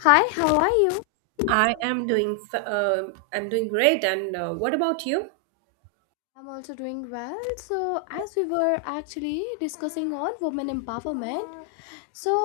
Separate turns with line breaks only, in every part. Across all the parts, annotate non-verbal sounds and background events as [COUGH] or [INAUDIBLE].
Hi, how are you?
I am doing I'm doing great and what about you?
I'm also doing well. So, as we were actually discussing on women empowerment, So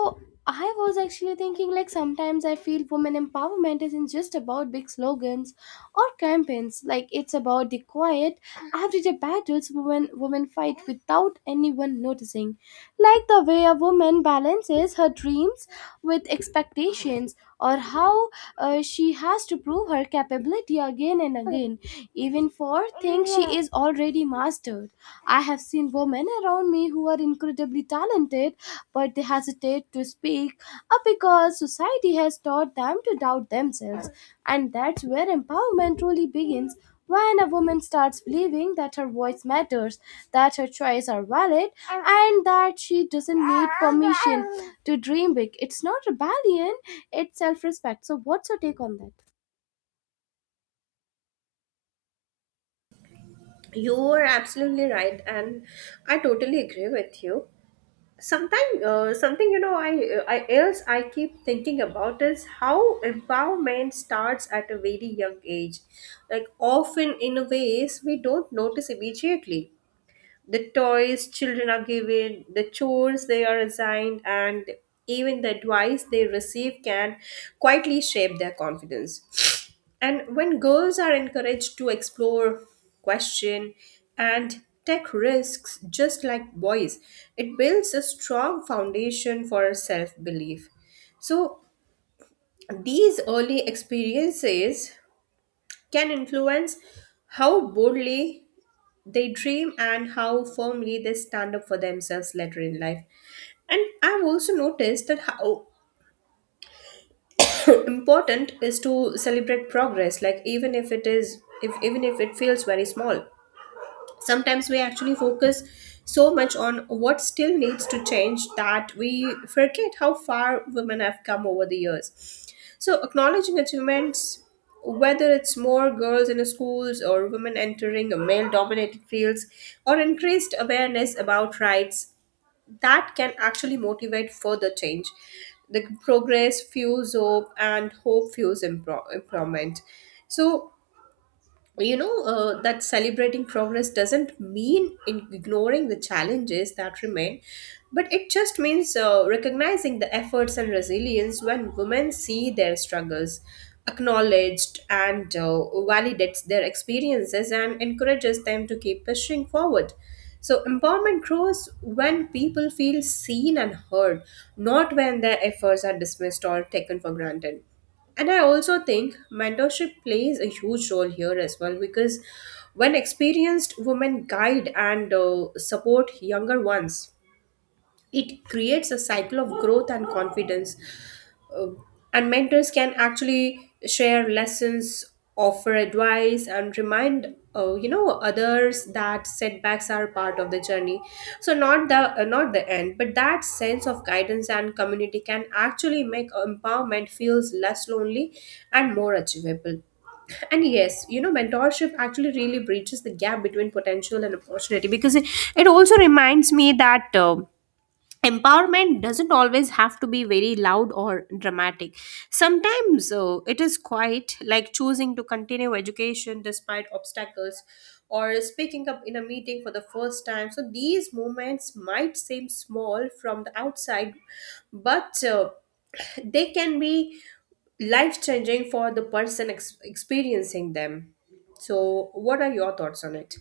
I was actually thinking like sometimes I feel women empowerment isn't just about big slogans or campaigns. Like it's about the quiet everyday battles women fight without anyone noticing. Like the way a woman balances her dreams with expectations, or how she has to prove her capability again and again, even for things she is already mastered. I have seen women around me who are incredibly talented, but they hesitate to speak up because society has taught them to doubt themselves. And that's where empowerment truly begins, when a woman starts believing that her voice matters, that her choices are valid, and that she doesn't need permission to dream big. It's not rebellion, it's self respect. So, what's your take on that?
You are absolutely right, and I totally agree with you. Sometimes something you know I else I keep thinking about is how empowerment starts at a very young age. Like often in a ways we don't notice immediately. The toys children are given, the chores they are assigned, and even the advice they receive can quietly shape their confidence. And when girls are encouraged to explore, question, and take risks just like boys, it builds a strong foundation for self belief. So these early experiences can influence how boldly they dream and how firmly they stand up for themselves later in life. And I've also noticed that how [CLEARS THROAT] important is to celebrate progress, like even if it is if even if it feels very small. Sometimes we actually focus so much on what still needs to change that we forget how far women have come over the years, so acknowledging achievements, whether it's more girls in schools or women entering male dominated fields or increased awareness about rights, that can actually motivate further change. The progress fuels hope, and hope fuels improvement. So that celebrating progress doesn't mean in ignoring the challenges that remain, but it just means recognizing the efforts and resilience. When women see their struggles acknowledged and validates their experiences and encourages them to keep pushing forward, so empowerment grows when people feel seen and heard, not when their efforts are dismissed or taken for granted. And I also think mentorship plays a huge role here as well, because when experienced women guide and support younger ones, it creates a cycle of growth and confidence. uh, and mentors can actually share lessons, offer advice, and remind others that setbacks are part of the journey. So not the not the end, but that sense of guidance and community can actually make empowerment feels less lonely and more achievable. And yes, you know, mentorship actually really breaches the gap between potential and opportunity, because it also reminds me that. Empowerment doesn't always have to be very loud or dramatic. Sometimes it is quite like choosing to continue education despite obstacles or speaking up in a meeting for the first time. So these moments might seem small from the outside, but they can be life changing for the person experiencing them. So what are your thoughts on it?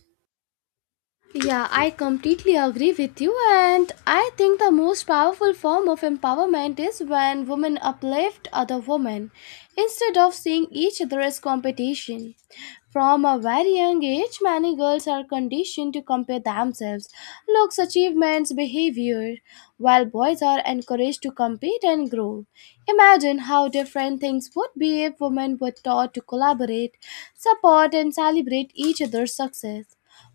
Yeah, I completely agree with you, and I think the most powerful form of empowerment is when women uplift other women instead of seeing each other as competition. From a very young age, many girls are conditioned to compare themselves, looks, achievements, behavior, while boys are encouraged to compete and grow. Imagine how different things would be if women were taught to collaborate, support, and celebrate each other's success.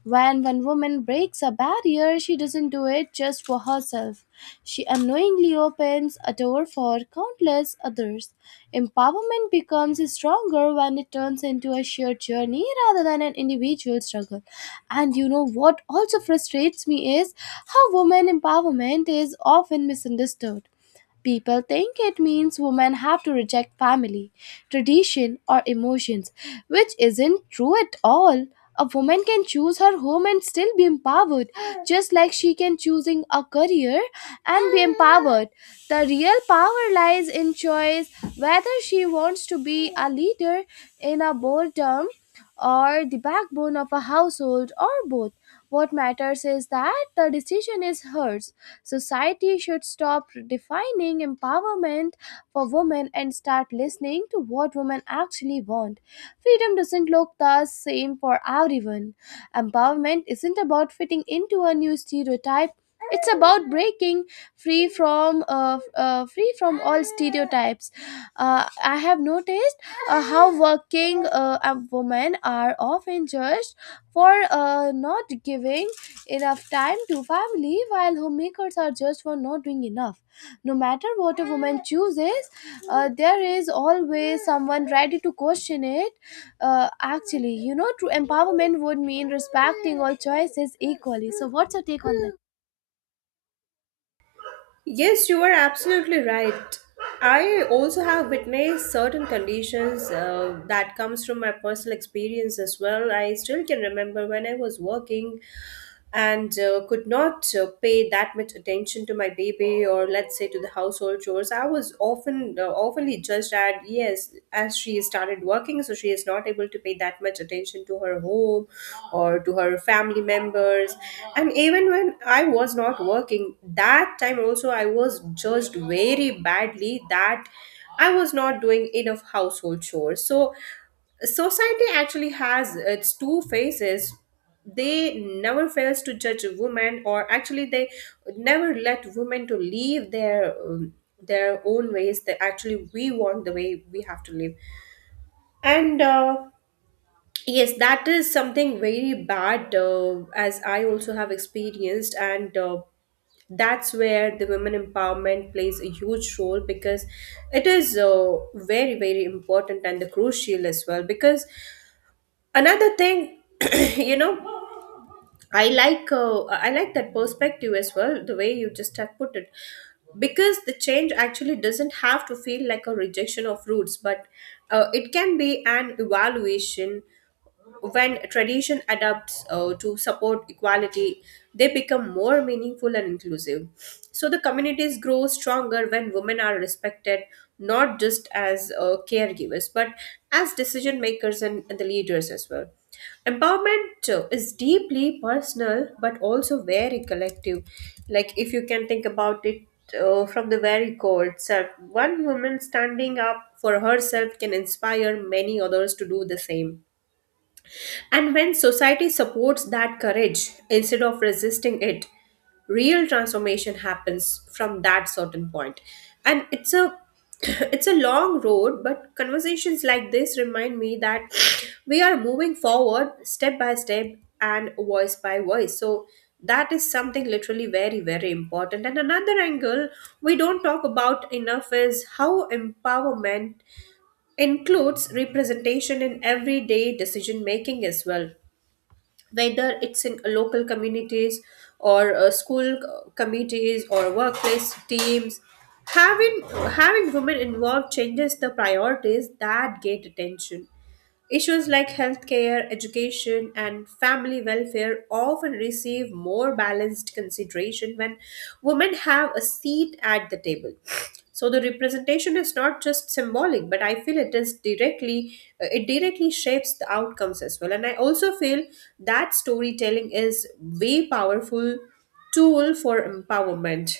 When one woman breaks a barrier, she doesn't do it just for herself. She unknowingly opens a door for countless others. Empowerment becomes stronger when it turns into a shared journey rather than an individual struggle. And you know what also frustrates me is how women empowerment is often misunderstood. People think it means women have to reject family, tradition, or emotions, which isn't true at all. A woman can choose her home and still be empowered, just like she can choosing a career and be empowered. The real power lies in choice, whether she wants to be a leader in a boredom, or the backbone of a household, or both. What matters is that the decision is hers. Society should stop defining empowerment for women and start listening to what women actually want. Freedom doesn't look the same for everyone. Empowerment isn't about fitting into a new stereotype. It's about breaking free from all stereotypes. I have noticed how working women are often judged for not giving enough time to family, while homemakers are judged for not doing enough. No matter what a woman chooses, there is always someone ready to question it. Actually, you know, true empowerment would mean respecting all choices equally. So what's your take on that?
Yes, you are absolutely right. I also have witnessed certain conditions that comes from my personal experience as well. I still can remember when I was working and could not pay that much attention to my baby, or let's say to the household chores. I was often oftenly judged at, yes, as she started working, so she is not able to pay that much attention to her home or to her family members. And even when I was not working, that time also I was judged very badly that I was not doing enough household chores. So society actually has its two faces. They never fails to judge women, or actually they never let women to leave their own ways, that actually we want the way we have to live. And yes, that is something very bad, as I also have experienced. And that's where the women empowerment plays a huge role, because it is very, very important and the crucial as well, because another thing, [CLEARS THROAT] you know, I like that perspective as well, the way you just have put it, because the change actually doesn't have to feel like a rejection of roots, but it can be an evaluation. When tradition adapts to support equality, they become more meaningful and inclusive. So the communities grow stronger when women are respected, not just as caregivers, but as decision makers and the leaders as well. Empowerment is deeply personal, but also very collective. Like, if you can think about it from the very core itself, one woman standing up for herself can inspire many others to do the same. And when society supports that courage instead of resisting it, real transformation happens from that certain point. And it's a [CLEARS THROAT] it's a long road, but conversations like this remind me that [SNIFFS] we are moving forward step by step and voice by voice. So that is something literally very, very important. And another angle we don't talk about enough is how empowerment includes representation in everyday decision making as well, whether it's in local communities or school committees or workplace teams. having Having women involved changes the priorities that get attention. Issues like healthcare, education, and family welfare often receive more balanced consideration when women have a seat at the table. So the representation is not just symbolic, but I feel it directly shapes the outcomes as well. And I also feel that storytelling is way powerful tool for empowerment.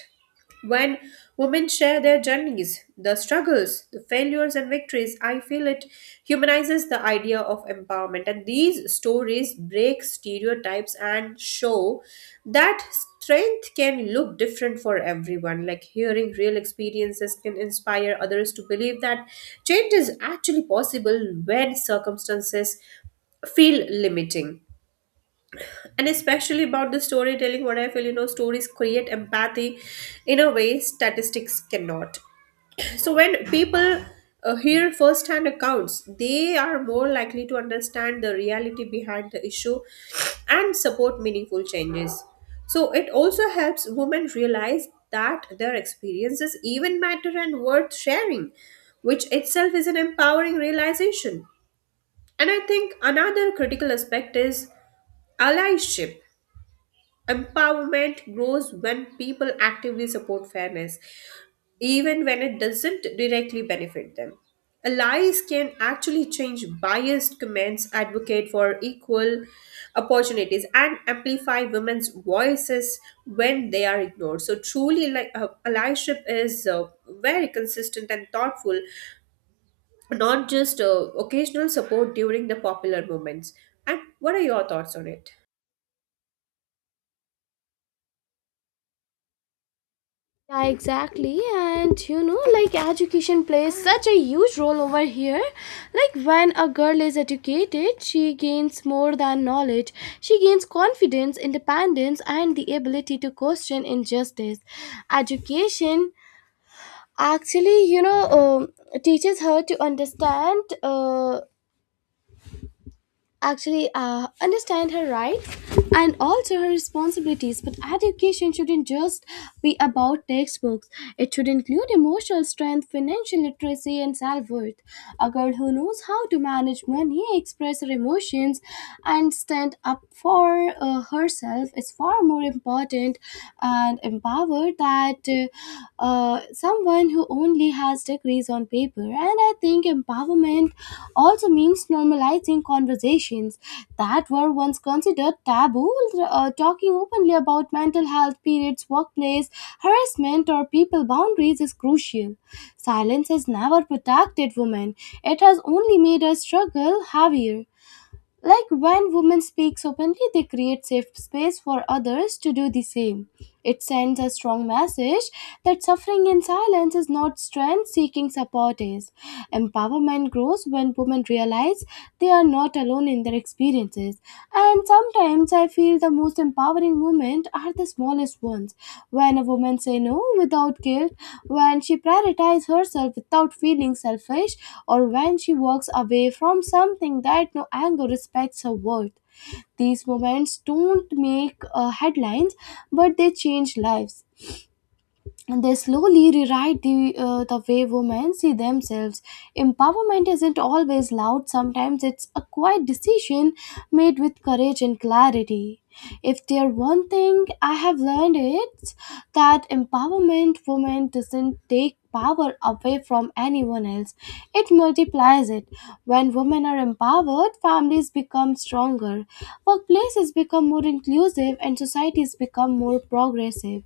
When women share their journeys, the struggles, the failures, and victories, I feel it humanizes the idea of empowerment. And these stories break stereotypes and show that strength can look different for everyone. Like hearing real experiences can inspire others to believe that change is actually possible when circumstances feel limiting. And especially about the storytelling, what I feel, you know, stories create empathy in a way statistics cannot. So when people hear first hand accounts, they are more likely to understand the reality behind the issue and support meaningful changes. So it also helps women realize that their experiences even matter and worth sharing, which itself is an empowering realization. And I think another critical aspect is allyship. Empowerment grows when people actively support fairness, even when it doesn't directly benefit them. Allies can actually change biased comments, advocate for equal opportunities, and amplify women's voices when they are ignored. So, truly, like allyship is very consistent and thoughtful, not just occasional support during the popular moments. And what are your thoughts on it?
Yeah, exactly. And you know, like education plays such a huge role over here. Like when a girl is educated, she gains more than knowledge. She gains confidence, independence, and the ability to question injustice. Education actually, you know, teaches her to understand, actually understand her rights and also her responsibilities. But education shouldn't just be about textbooks, it should include emotional strength, financial literacy, and self-worth. A girl who knows how to manage money, express her emotions, and stand up for herself is far more important and empowered than someone who only has degrees on paper. And I think empowerment also means normalizing conversations that were once considered taboo. Talking openly about mental health, periods, workplace, harassment, or people boundaries is crucial. Silence has never protected women, it has only made us struggle heavier. Like when women speaks openly, they create safe space for others to do the same. It sends a strong message that suffering in silence is not strength, seeking support is. Empowerment grows when women realize they are not alone in their experiences. And sometimes I feel the most empowering moments are the smallest ones. When a woman say no without guilt, when she prioritizes herself without feeling selfish, or when she walks away from something that no anger respects her worth. These moments don't make headlines, but they change lives, and they slowly rewrite the way women see themselves. Empowerment isn't always loud, sometimes it's a quiet decision made with courage and clarity. If there one thing I have learned, it's that empowerment women doesn't take power away from anyone else. It multiplies it. When women are empowered, families become stronger, workplaces become more inclusive, and societies become more progressive.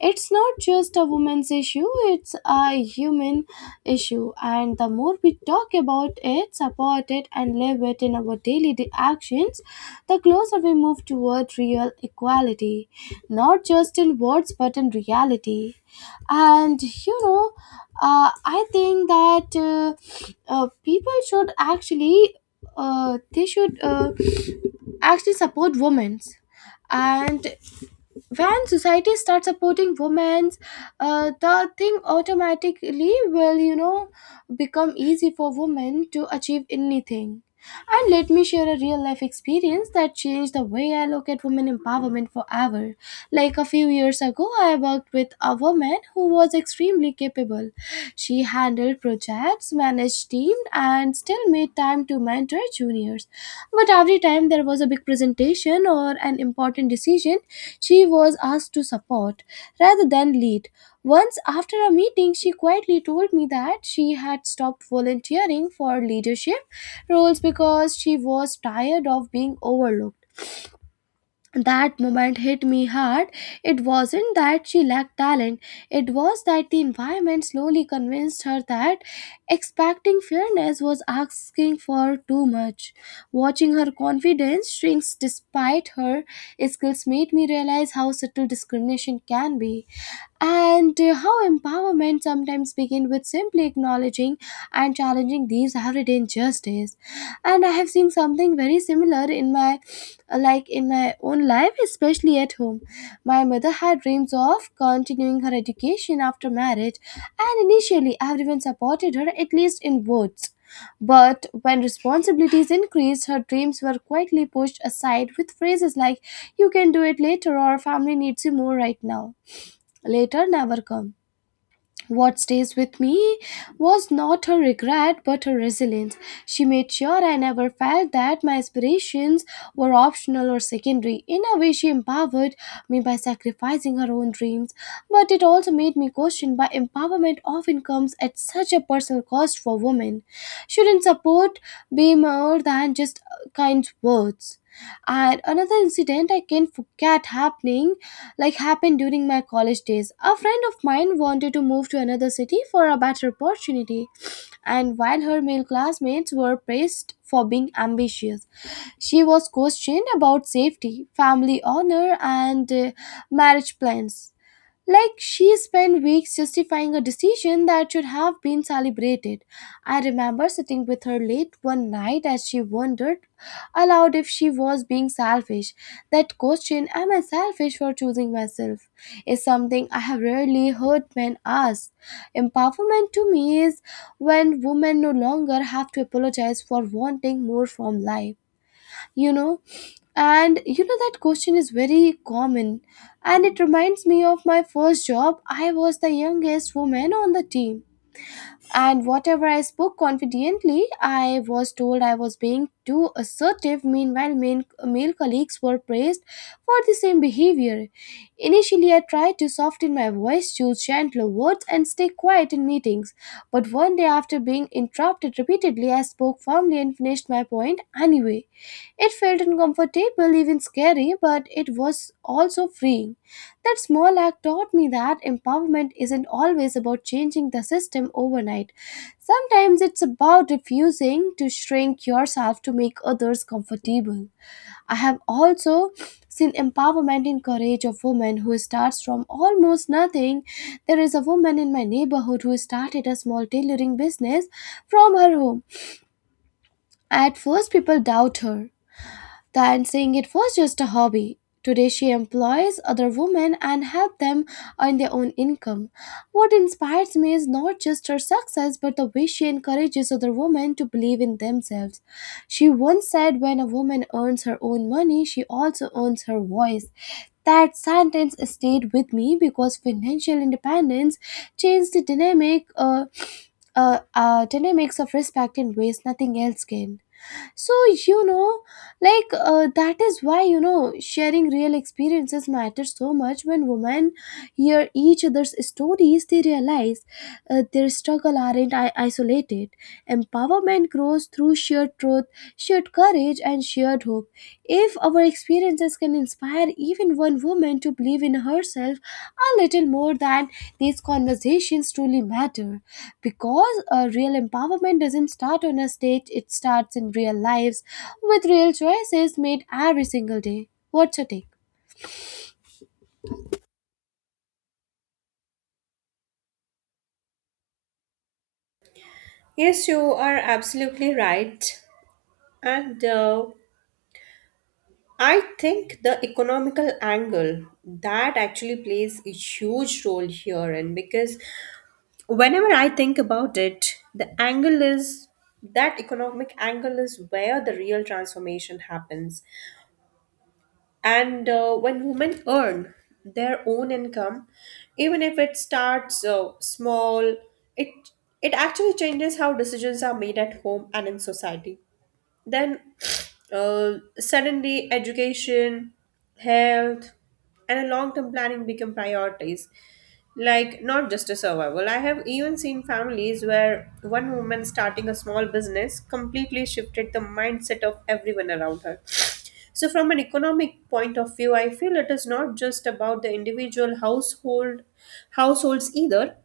It's not just a woman's issue, it's a human issue. And the more we talk about it, support it, and live it in our daily di- actions, the closer we move toward real equality, not just in words but in reality. And you know, I think that people should actually, they should, actually support women's. And when society starts supporting women, the thing automatically will, you know, become easy for women to achieve anything. And let me share a real life experience that changed the way I look at women empowerment forever. Like a few years ago, I worked with a woman who was extremely capable. She handled projects, managed teams, and still made time to mentor juniors. But every time there was a big presentation or an important decision, she was asked to support rather than lead. Once after a meeting, she quietly told me that she had stopped volunteering for leadership roles because she was tired of being overlooked. That moment hit me hard. It wasn't that she lacked talent, it was that the environment slowly convinced her that expecting fairness was asking for too much. Watching her confidence shrinks despite her skills made me realize how subtle discrimination can be, and how empowerment sometimes begins with simply acknowledging and challenging these everyday injustices. And I have seen something very similar in my, like, in my own life, especially at home. My mother had dreams of continuing her education after marriage, and initially everyone supported her, at least in words. But when responsibilities increased, her dreams were quietly pushed aside with phrases like, "You can do it later," or "family needs you more right now." Later never come. What stays with me was not her regret but her resilience. She made sure I never felt that my aspirations were optional or secondary. In a way, she empowered me by sacrificing her own dreams, but it also made me question why empowerment often comes at such a personal cost for women. Shouldn't support be more than just kind words? And another incident I can't forget happening, like, happened during my college days. A friend of mine wanted to move to another city for a better opportunity, and while her male classmates were praised for being ambitious, she was questioned about safety, family honor, and marriage plans. Like she spent weeks justifying a decision that should have been celebrated. I remember sitting with her late one night as she wondered aloud if she was being selfish. That question, "am I selfish for choosing myself," is something I have rarely heard men ask. Empowerment to me is when women no longer have to apologize for wanting more from life, you know. And you know that question is very common, and it reminds me of my first job. I was the youngest woman on the team, and whatever I spoke confidently, I was told I was being too assertive. Meanwhile, male colleagues were praised for the same behavior. Initially, I tried to soften my voice, choose gentler words, and stay quiet in meetings. But one day, after being interrupted repeatedly, I spoke firmly and finished my point anyway. It felt uncomfortable, even scary, but it was also freeing. That small act taught me that empowerment isn't always about changing the system overnight. Sometimes it's about refusing to shrink yourself to make others comfortable. I have also seen empowerment in courage of women who starts from almost nothing. There is a woman in my neighborhood who started a small tailoring business from her home. At first people doubt her, than saying it was just a hobby. Today, she employs other women and helps them earn their own income. What inspires me is not just her success, but the way she encourages other women to believe in themselves. She once said, "When a woman earns her own money, she also earns her voice." That sentence stayed with me because financial independence changed the dynamic. Dynamics of respect in ways nothing else can. So, you know, like, that is why, you know, sharing real experiences matters so much. When women hear each other's stories, they realize their struggle aren't isolated. Empowerment grows through shared truth, shared courage, and shared hope. If our experiences can inspire even one woman to believe in herself a little more, then these conversations truly matter. Because real empowerment doesn't start on a stage, it starts in real lives with real choices made every single day. What's your take?
Yes, you are absolutely right. And I think the economical angle that actually plays a huge role here. And because whenever I think about it, the angle is that economic angle is where the real transformation happens. And when women earn their own income, even if it starts small, it it actually changes how decisions are made at home and in society. Then suddenly, education, health, and a long term planning become priorities. Like, not just a survival. I have even seen families where one woman starting a small business completely shifted the mindset of everyone around her. So, from an economic point of view, I feel it is not just about the individual households either.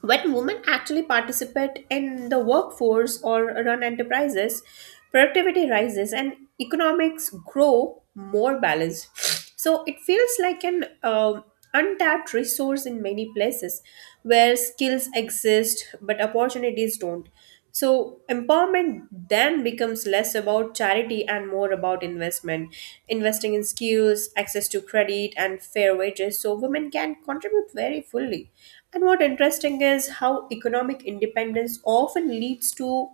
When women actually participate in the workforce or run enterprises, productivity rises and economics grow more balanced. So it feels like an untapped resource in many places where skills exist but opportunities don't. So empowerment then becomes less about charity and more about investment, investing in skills, access to credit, and fair wages so women can contribute very fully. And what interesting is how economic independence often leads to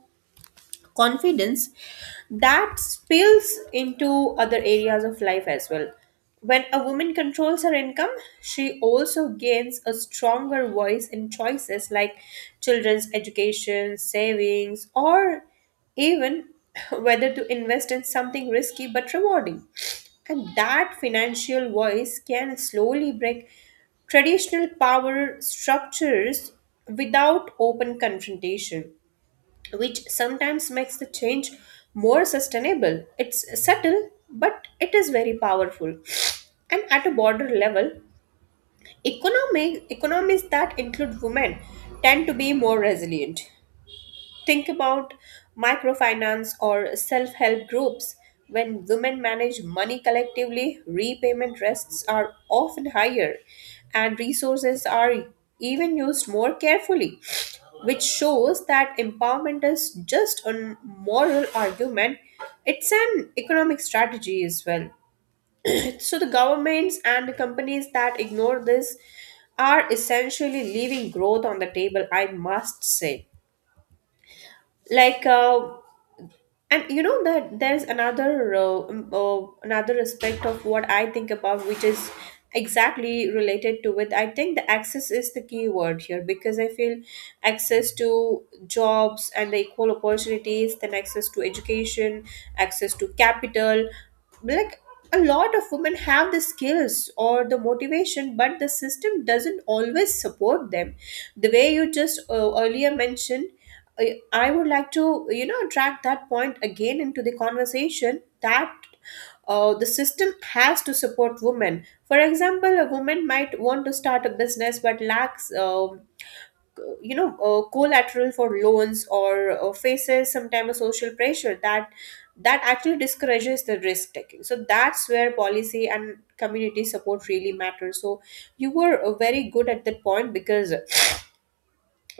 confidence that spills into other areas of life as well. When a woman controls her income, she also gains a stronger voice in choices like children's education, savings, or even [LAUGHS] whether to invest in something risky but rewarding. And that financial voice can slowly break traditional power structures without open confrontation, which sometimes makes the change more sustainable. It's subtle, but it is very powerful. And at a border level, economic economies that include women tend to be more resilient. Think about microfinance or self help groups. When women manage money collectively, repayment risks are often higher and resources are even used more carefully, which shows that empowerment is just a moral argument. It's an economic strategy as well. [CLEARS THROAT] So the governments and the companies that ignore this are essentially leaving growth on the table, I must say. like uh, and you know that there's another aspect of what I think about, which is exactly related to it. I think the access is the key word here, because I feel access to jobs and the equal opportunities, then access to education, access to capital. Like a lot of women have the skills or the motivation, but the system doesn't always support them, the way you just earlier mentioned. uh, I would like to, you know, drag that point again into the conversation, that the system has to support women. For example, a woman might want to start a business but lacks, collateral for loans, or faces sometimes a social pressure that actually discourages the risk taking. So that's where policy and community support really matters. So you were very good at that point because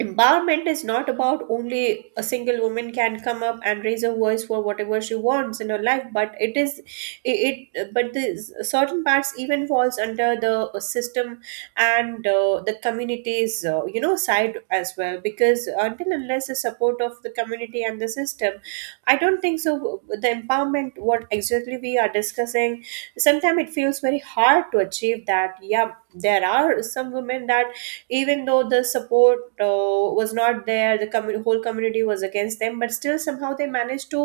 empowerment is not about only a single woman can come up and raise her voice for whatever she wants in her life, but it is it, it but the certain parts even falls under the system, and the community's side as well, because until unless the support of the community and the system, I don't think so the empowerment what exactly we are discussing sometimes it feels very hard to achieve that. Yeah, there are some women that, even though the support was not there, the whole community was against them, but still somehow they managed to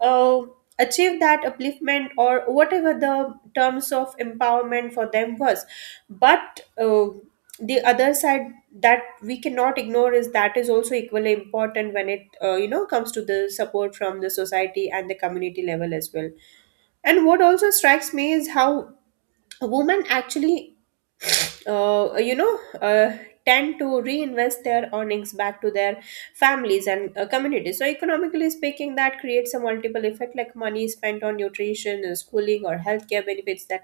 uh, achieve that upliftment, or whatever the terms of empowerment for them was. But the other side that we cannot ignore is that is also equally important when it comes to the support from the society and the community level as well. And what also strikes me is how women actually uh, you know, uh, tend to reinvest their earnings back to their families and communities. So, economically speaking, that creates a multiple effect, like money spent on nutrition, schooling, or healthcare benefits that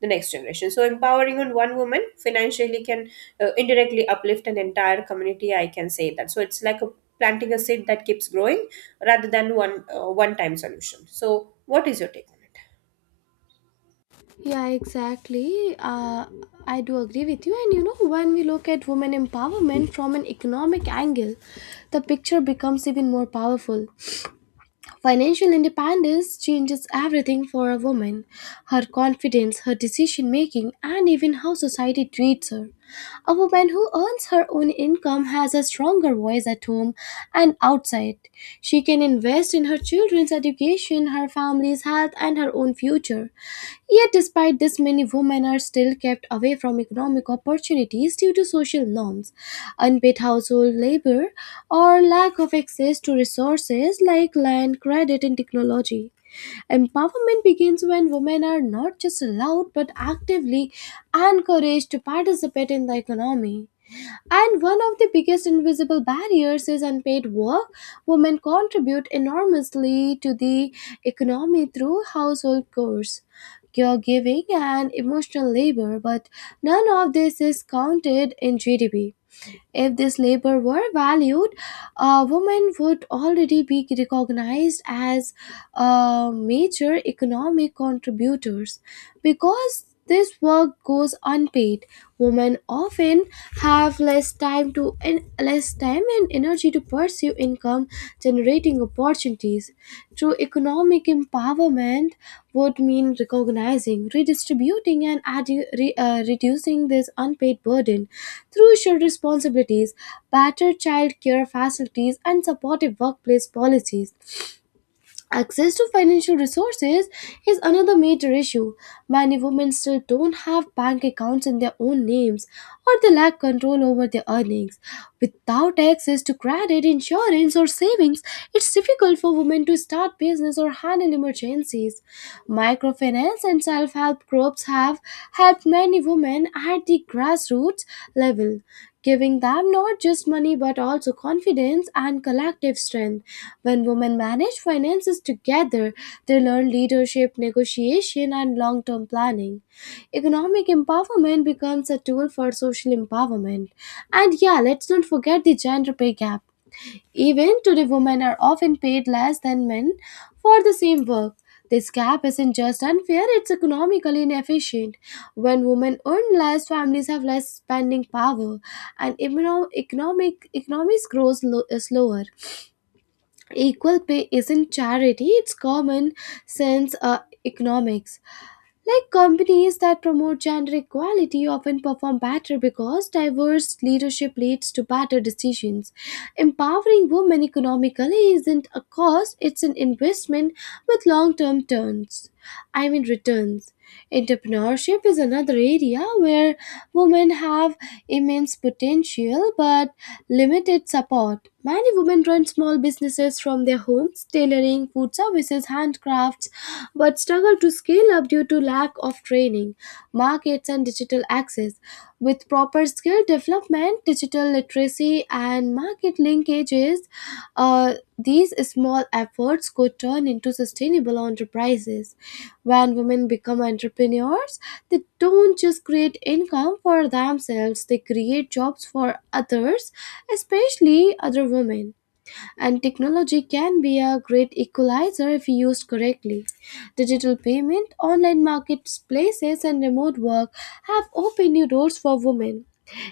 the next generation. So, empowering on one woman financially can indirectly uplift an entire community, I can say that. So, it's like a planting a seed that keeps growing rather than one time solution. So, what is your take?
Yeah, exactly. I do agree with you. And you know, when we look at women empowerment from an economic angle, the picture becomes even more powerful. Financial independence changes everything for a woman, her confidence, her decision making, and even how society treats her. A woman who earns her own income has a stronger voice at home and outside. She can invest in her children's education, her family's health, and her own future. Yet, despite this, many women are still kept away from economic opportunities due to social norms, unpaid household labor, or lack of access to resources like land, credit, and technology. Empowerment begins when women are not just allowed but actively encouraged to participate in the economy. And one of the biggest invisible barriers is unpaid work. Women contribute enormously to the economy through household chores, caregiving, and emotional labor, but none of this is counted in GDP. If this labor were valued, women would already be recognized as major economic contributors. Because this work goes unpaid, women often have less time and energy to pursue income generating opportunities. True economic empowerment would mean recognizing, redistributing, and reducing this unpaid burden through shared responsibilities, better child care facilities, and supportive workplace policies. Access to financial resources is another major issue. Many women still don't have bank accounts in their own names or they lack control over their earnings. Without access to credit, insurance, or savings, it's difficult for women to start business or handle emergencies. Microfinance and self help groups have helped many women at the grassroots level, giving them not just money but also confidence and collective strength. When women manage finances together, they learn leadership, negotiation, and long term planning. Economic empowerment becomes a tool for social empowerment. And yeah, let's not forget the gender pay gap. Even today, women are often paid less than men for the same work. This gap isn't just unfair, it's economically inefficient. When women earn less, families have less spending power, and econo- economic economies grows slower. Equal pay isn't charity, it's common sense economics. Like, companies that promote gender equality often perform better because diverse leadership leads to better decisions. Empowering women economically isn't a cost, it's an investment with long-term turns. I mean returns. Entrepreneurship is another area where women have immense potential but limited support. Many women run small businesses from their homes, tailoring, food services, handcrafts, but struggle to scale up due to lack of training, markets, and digital access. With proper skill development, digital literacy, and market linkages, these small efforts could turn into sustainable enterprises. When women become entrepreneurs, they don't just create income for themselves, they create jobs for others, especially other women. And technology can be a great equalizer if used correctly. Digital payment, online marketplaces, and remote work have opened new doors for women,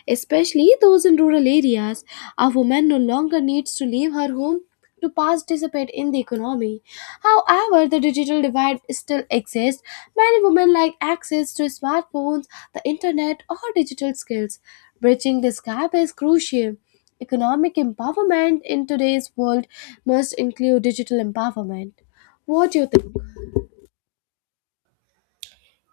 especially those in rural areas. A woman no longer needs to leave her home to participate in the economy. However, the digital divide still exists. Many women lack access to smartphones, the internet, or digital skills. Bridging this gap is crucial. Economic empowerment in today's world must include digital empowerment. What do you think?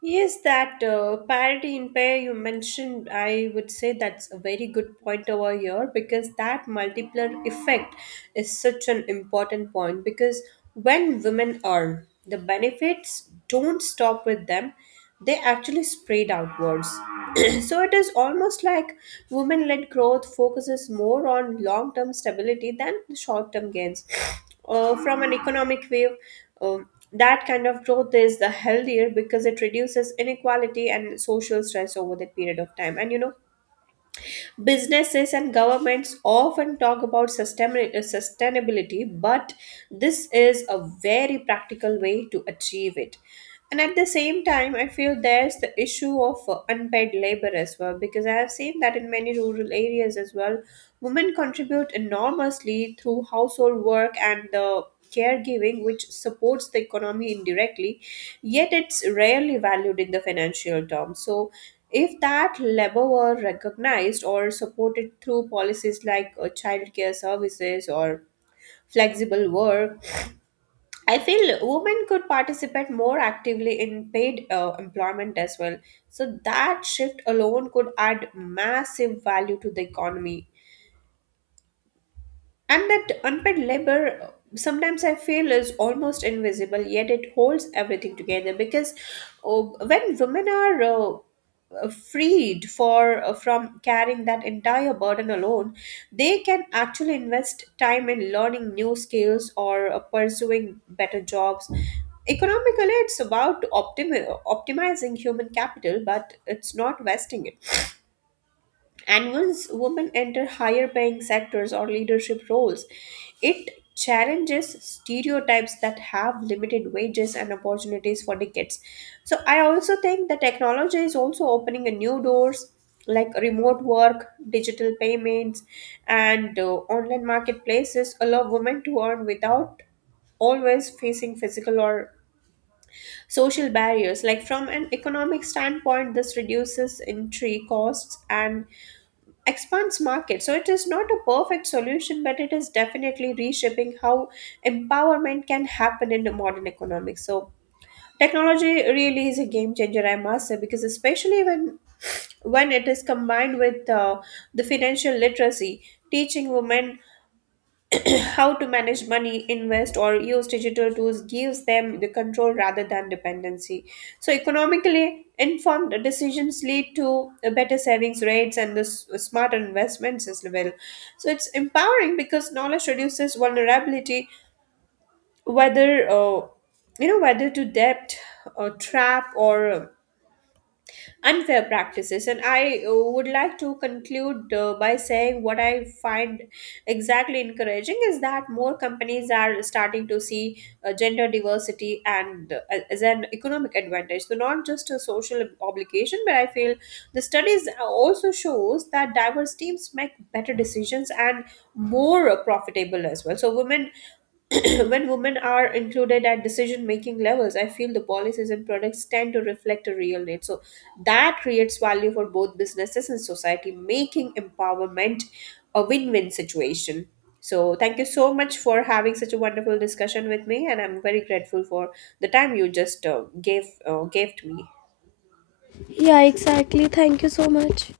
Yes, that parity in pay you mentioned, I would say that's a very good point over here because that multiplier effect is such an important point, because when women earn, the benefits don't stop with them, they actually spread outwards. [CLEARS THROAT] So it is almost like women led growth focuses more on long term stability than the short term gains. From an economic view, that kind of growth is the healthier because it reduces inequality and social stress over the period of time. And businesses and governments often talk about sustainability, but this is a very practical way to achieve it. And at the same time, I feel there's the issue of unpaid labor as well, because I have seen that in many rural areas as well, women contribute enormously through household work and the caregiving, which supports the economy indirectly, yet it's rarely valued in the financial terms. So, if that labor were recognized or supported through policies like childcare services or flexible work, I feel women could participate more actively in paid employment as well. So, that shift alone could add massive value to the economy. And that unpaid labor sometimes I feel is almost invisible, yet it holds everything together because, uh, when women are freed for from carrying that entire burden alone, they can actually invest time in learning new skills or pursuing better jobs. Economically, it's about optimizing human capital, but it's not wasting it. And once women enter higher paying sectors or leadership roles, it challenges stereotypes that have limited wages and opportunities for decades. So I also think the technology is also opening a new doors, like remote work, digital payments, and online marketplaces allow women to earn without always facing physical or social barriers. Like from an economic standpoint, this reduces entry costs and expands market. So it is not a perfect solution, but it is definitely reshaping how empowerment can happen in the modern economics. So technology really is a game changer, I must say, because especially when it is combined with the financial literacy, teaching women [CLEARS THROAT] how to manage money, invest, or use digital tools gives them the control rather than dependency. So, economically informed decisions lead to a better savings rates and the smarter investments as well. So, it's empowering because knowledge reduces vulnerability, whether, whether to debt, or trap, or unfair practices. And I would like to conclude by saying what I find exactly encouraging is that more companies are starting to see gender diversity and as an economic advantage. So not just a social obligation, but I feel the studies also shows that diverse teams make better decisions and more profitable as well. So women, [CLEARS THROAT] when women are included at decision making levels, I feel the policies and products tend to reflect a real need. So that creates value for both businesses and society, making empowerment a win win situation. So thank you so much for having such a wonderful discussion with me, and I'm very grateful for the time you just gave to me.
Yeah, exactly. Thank you so much.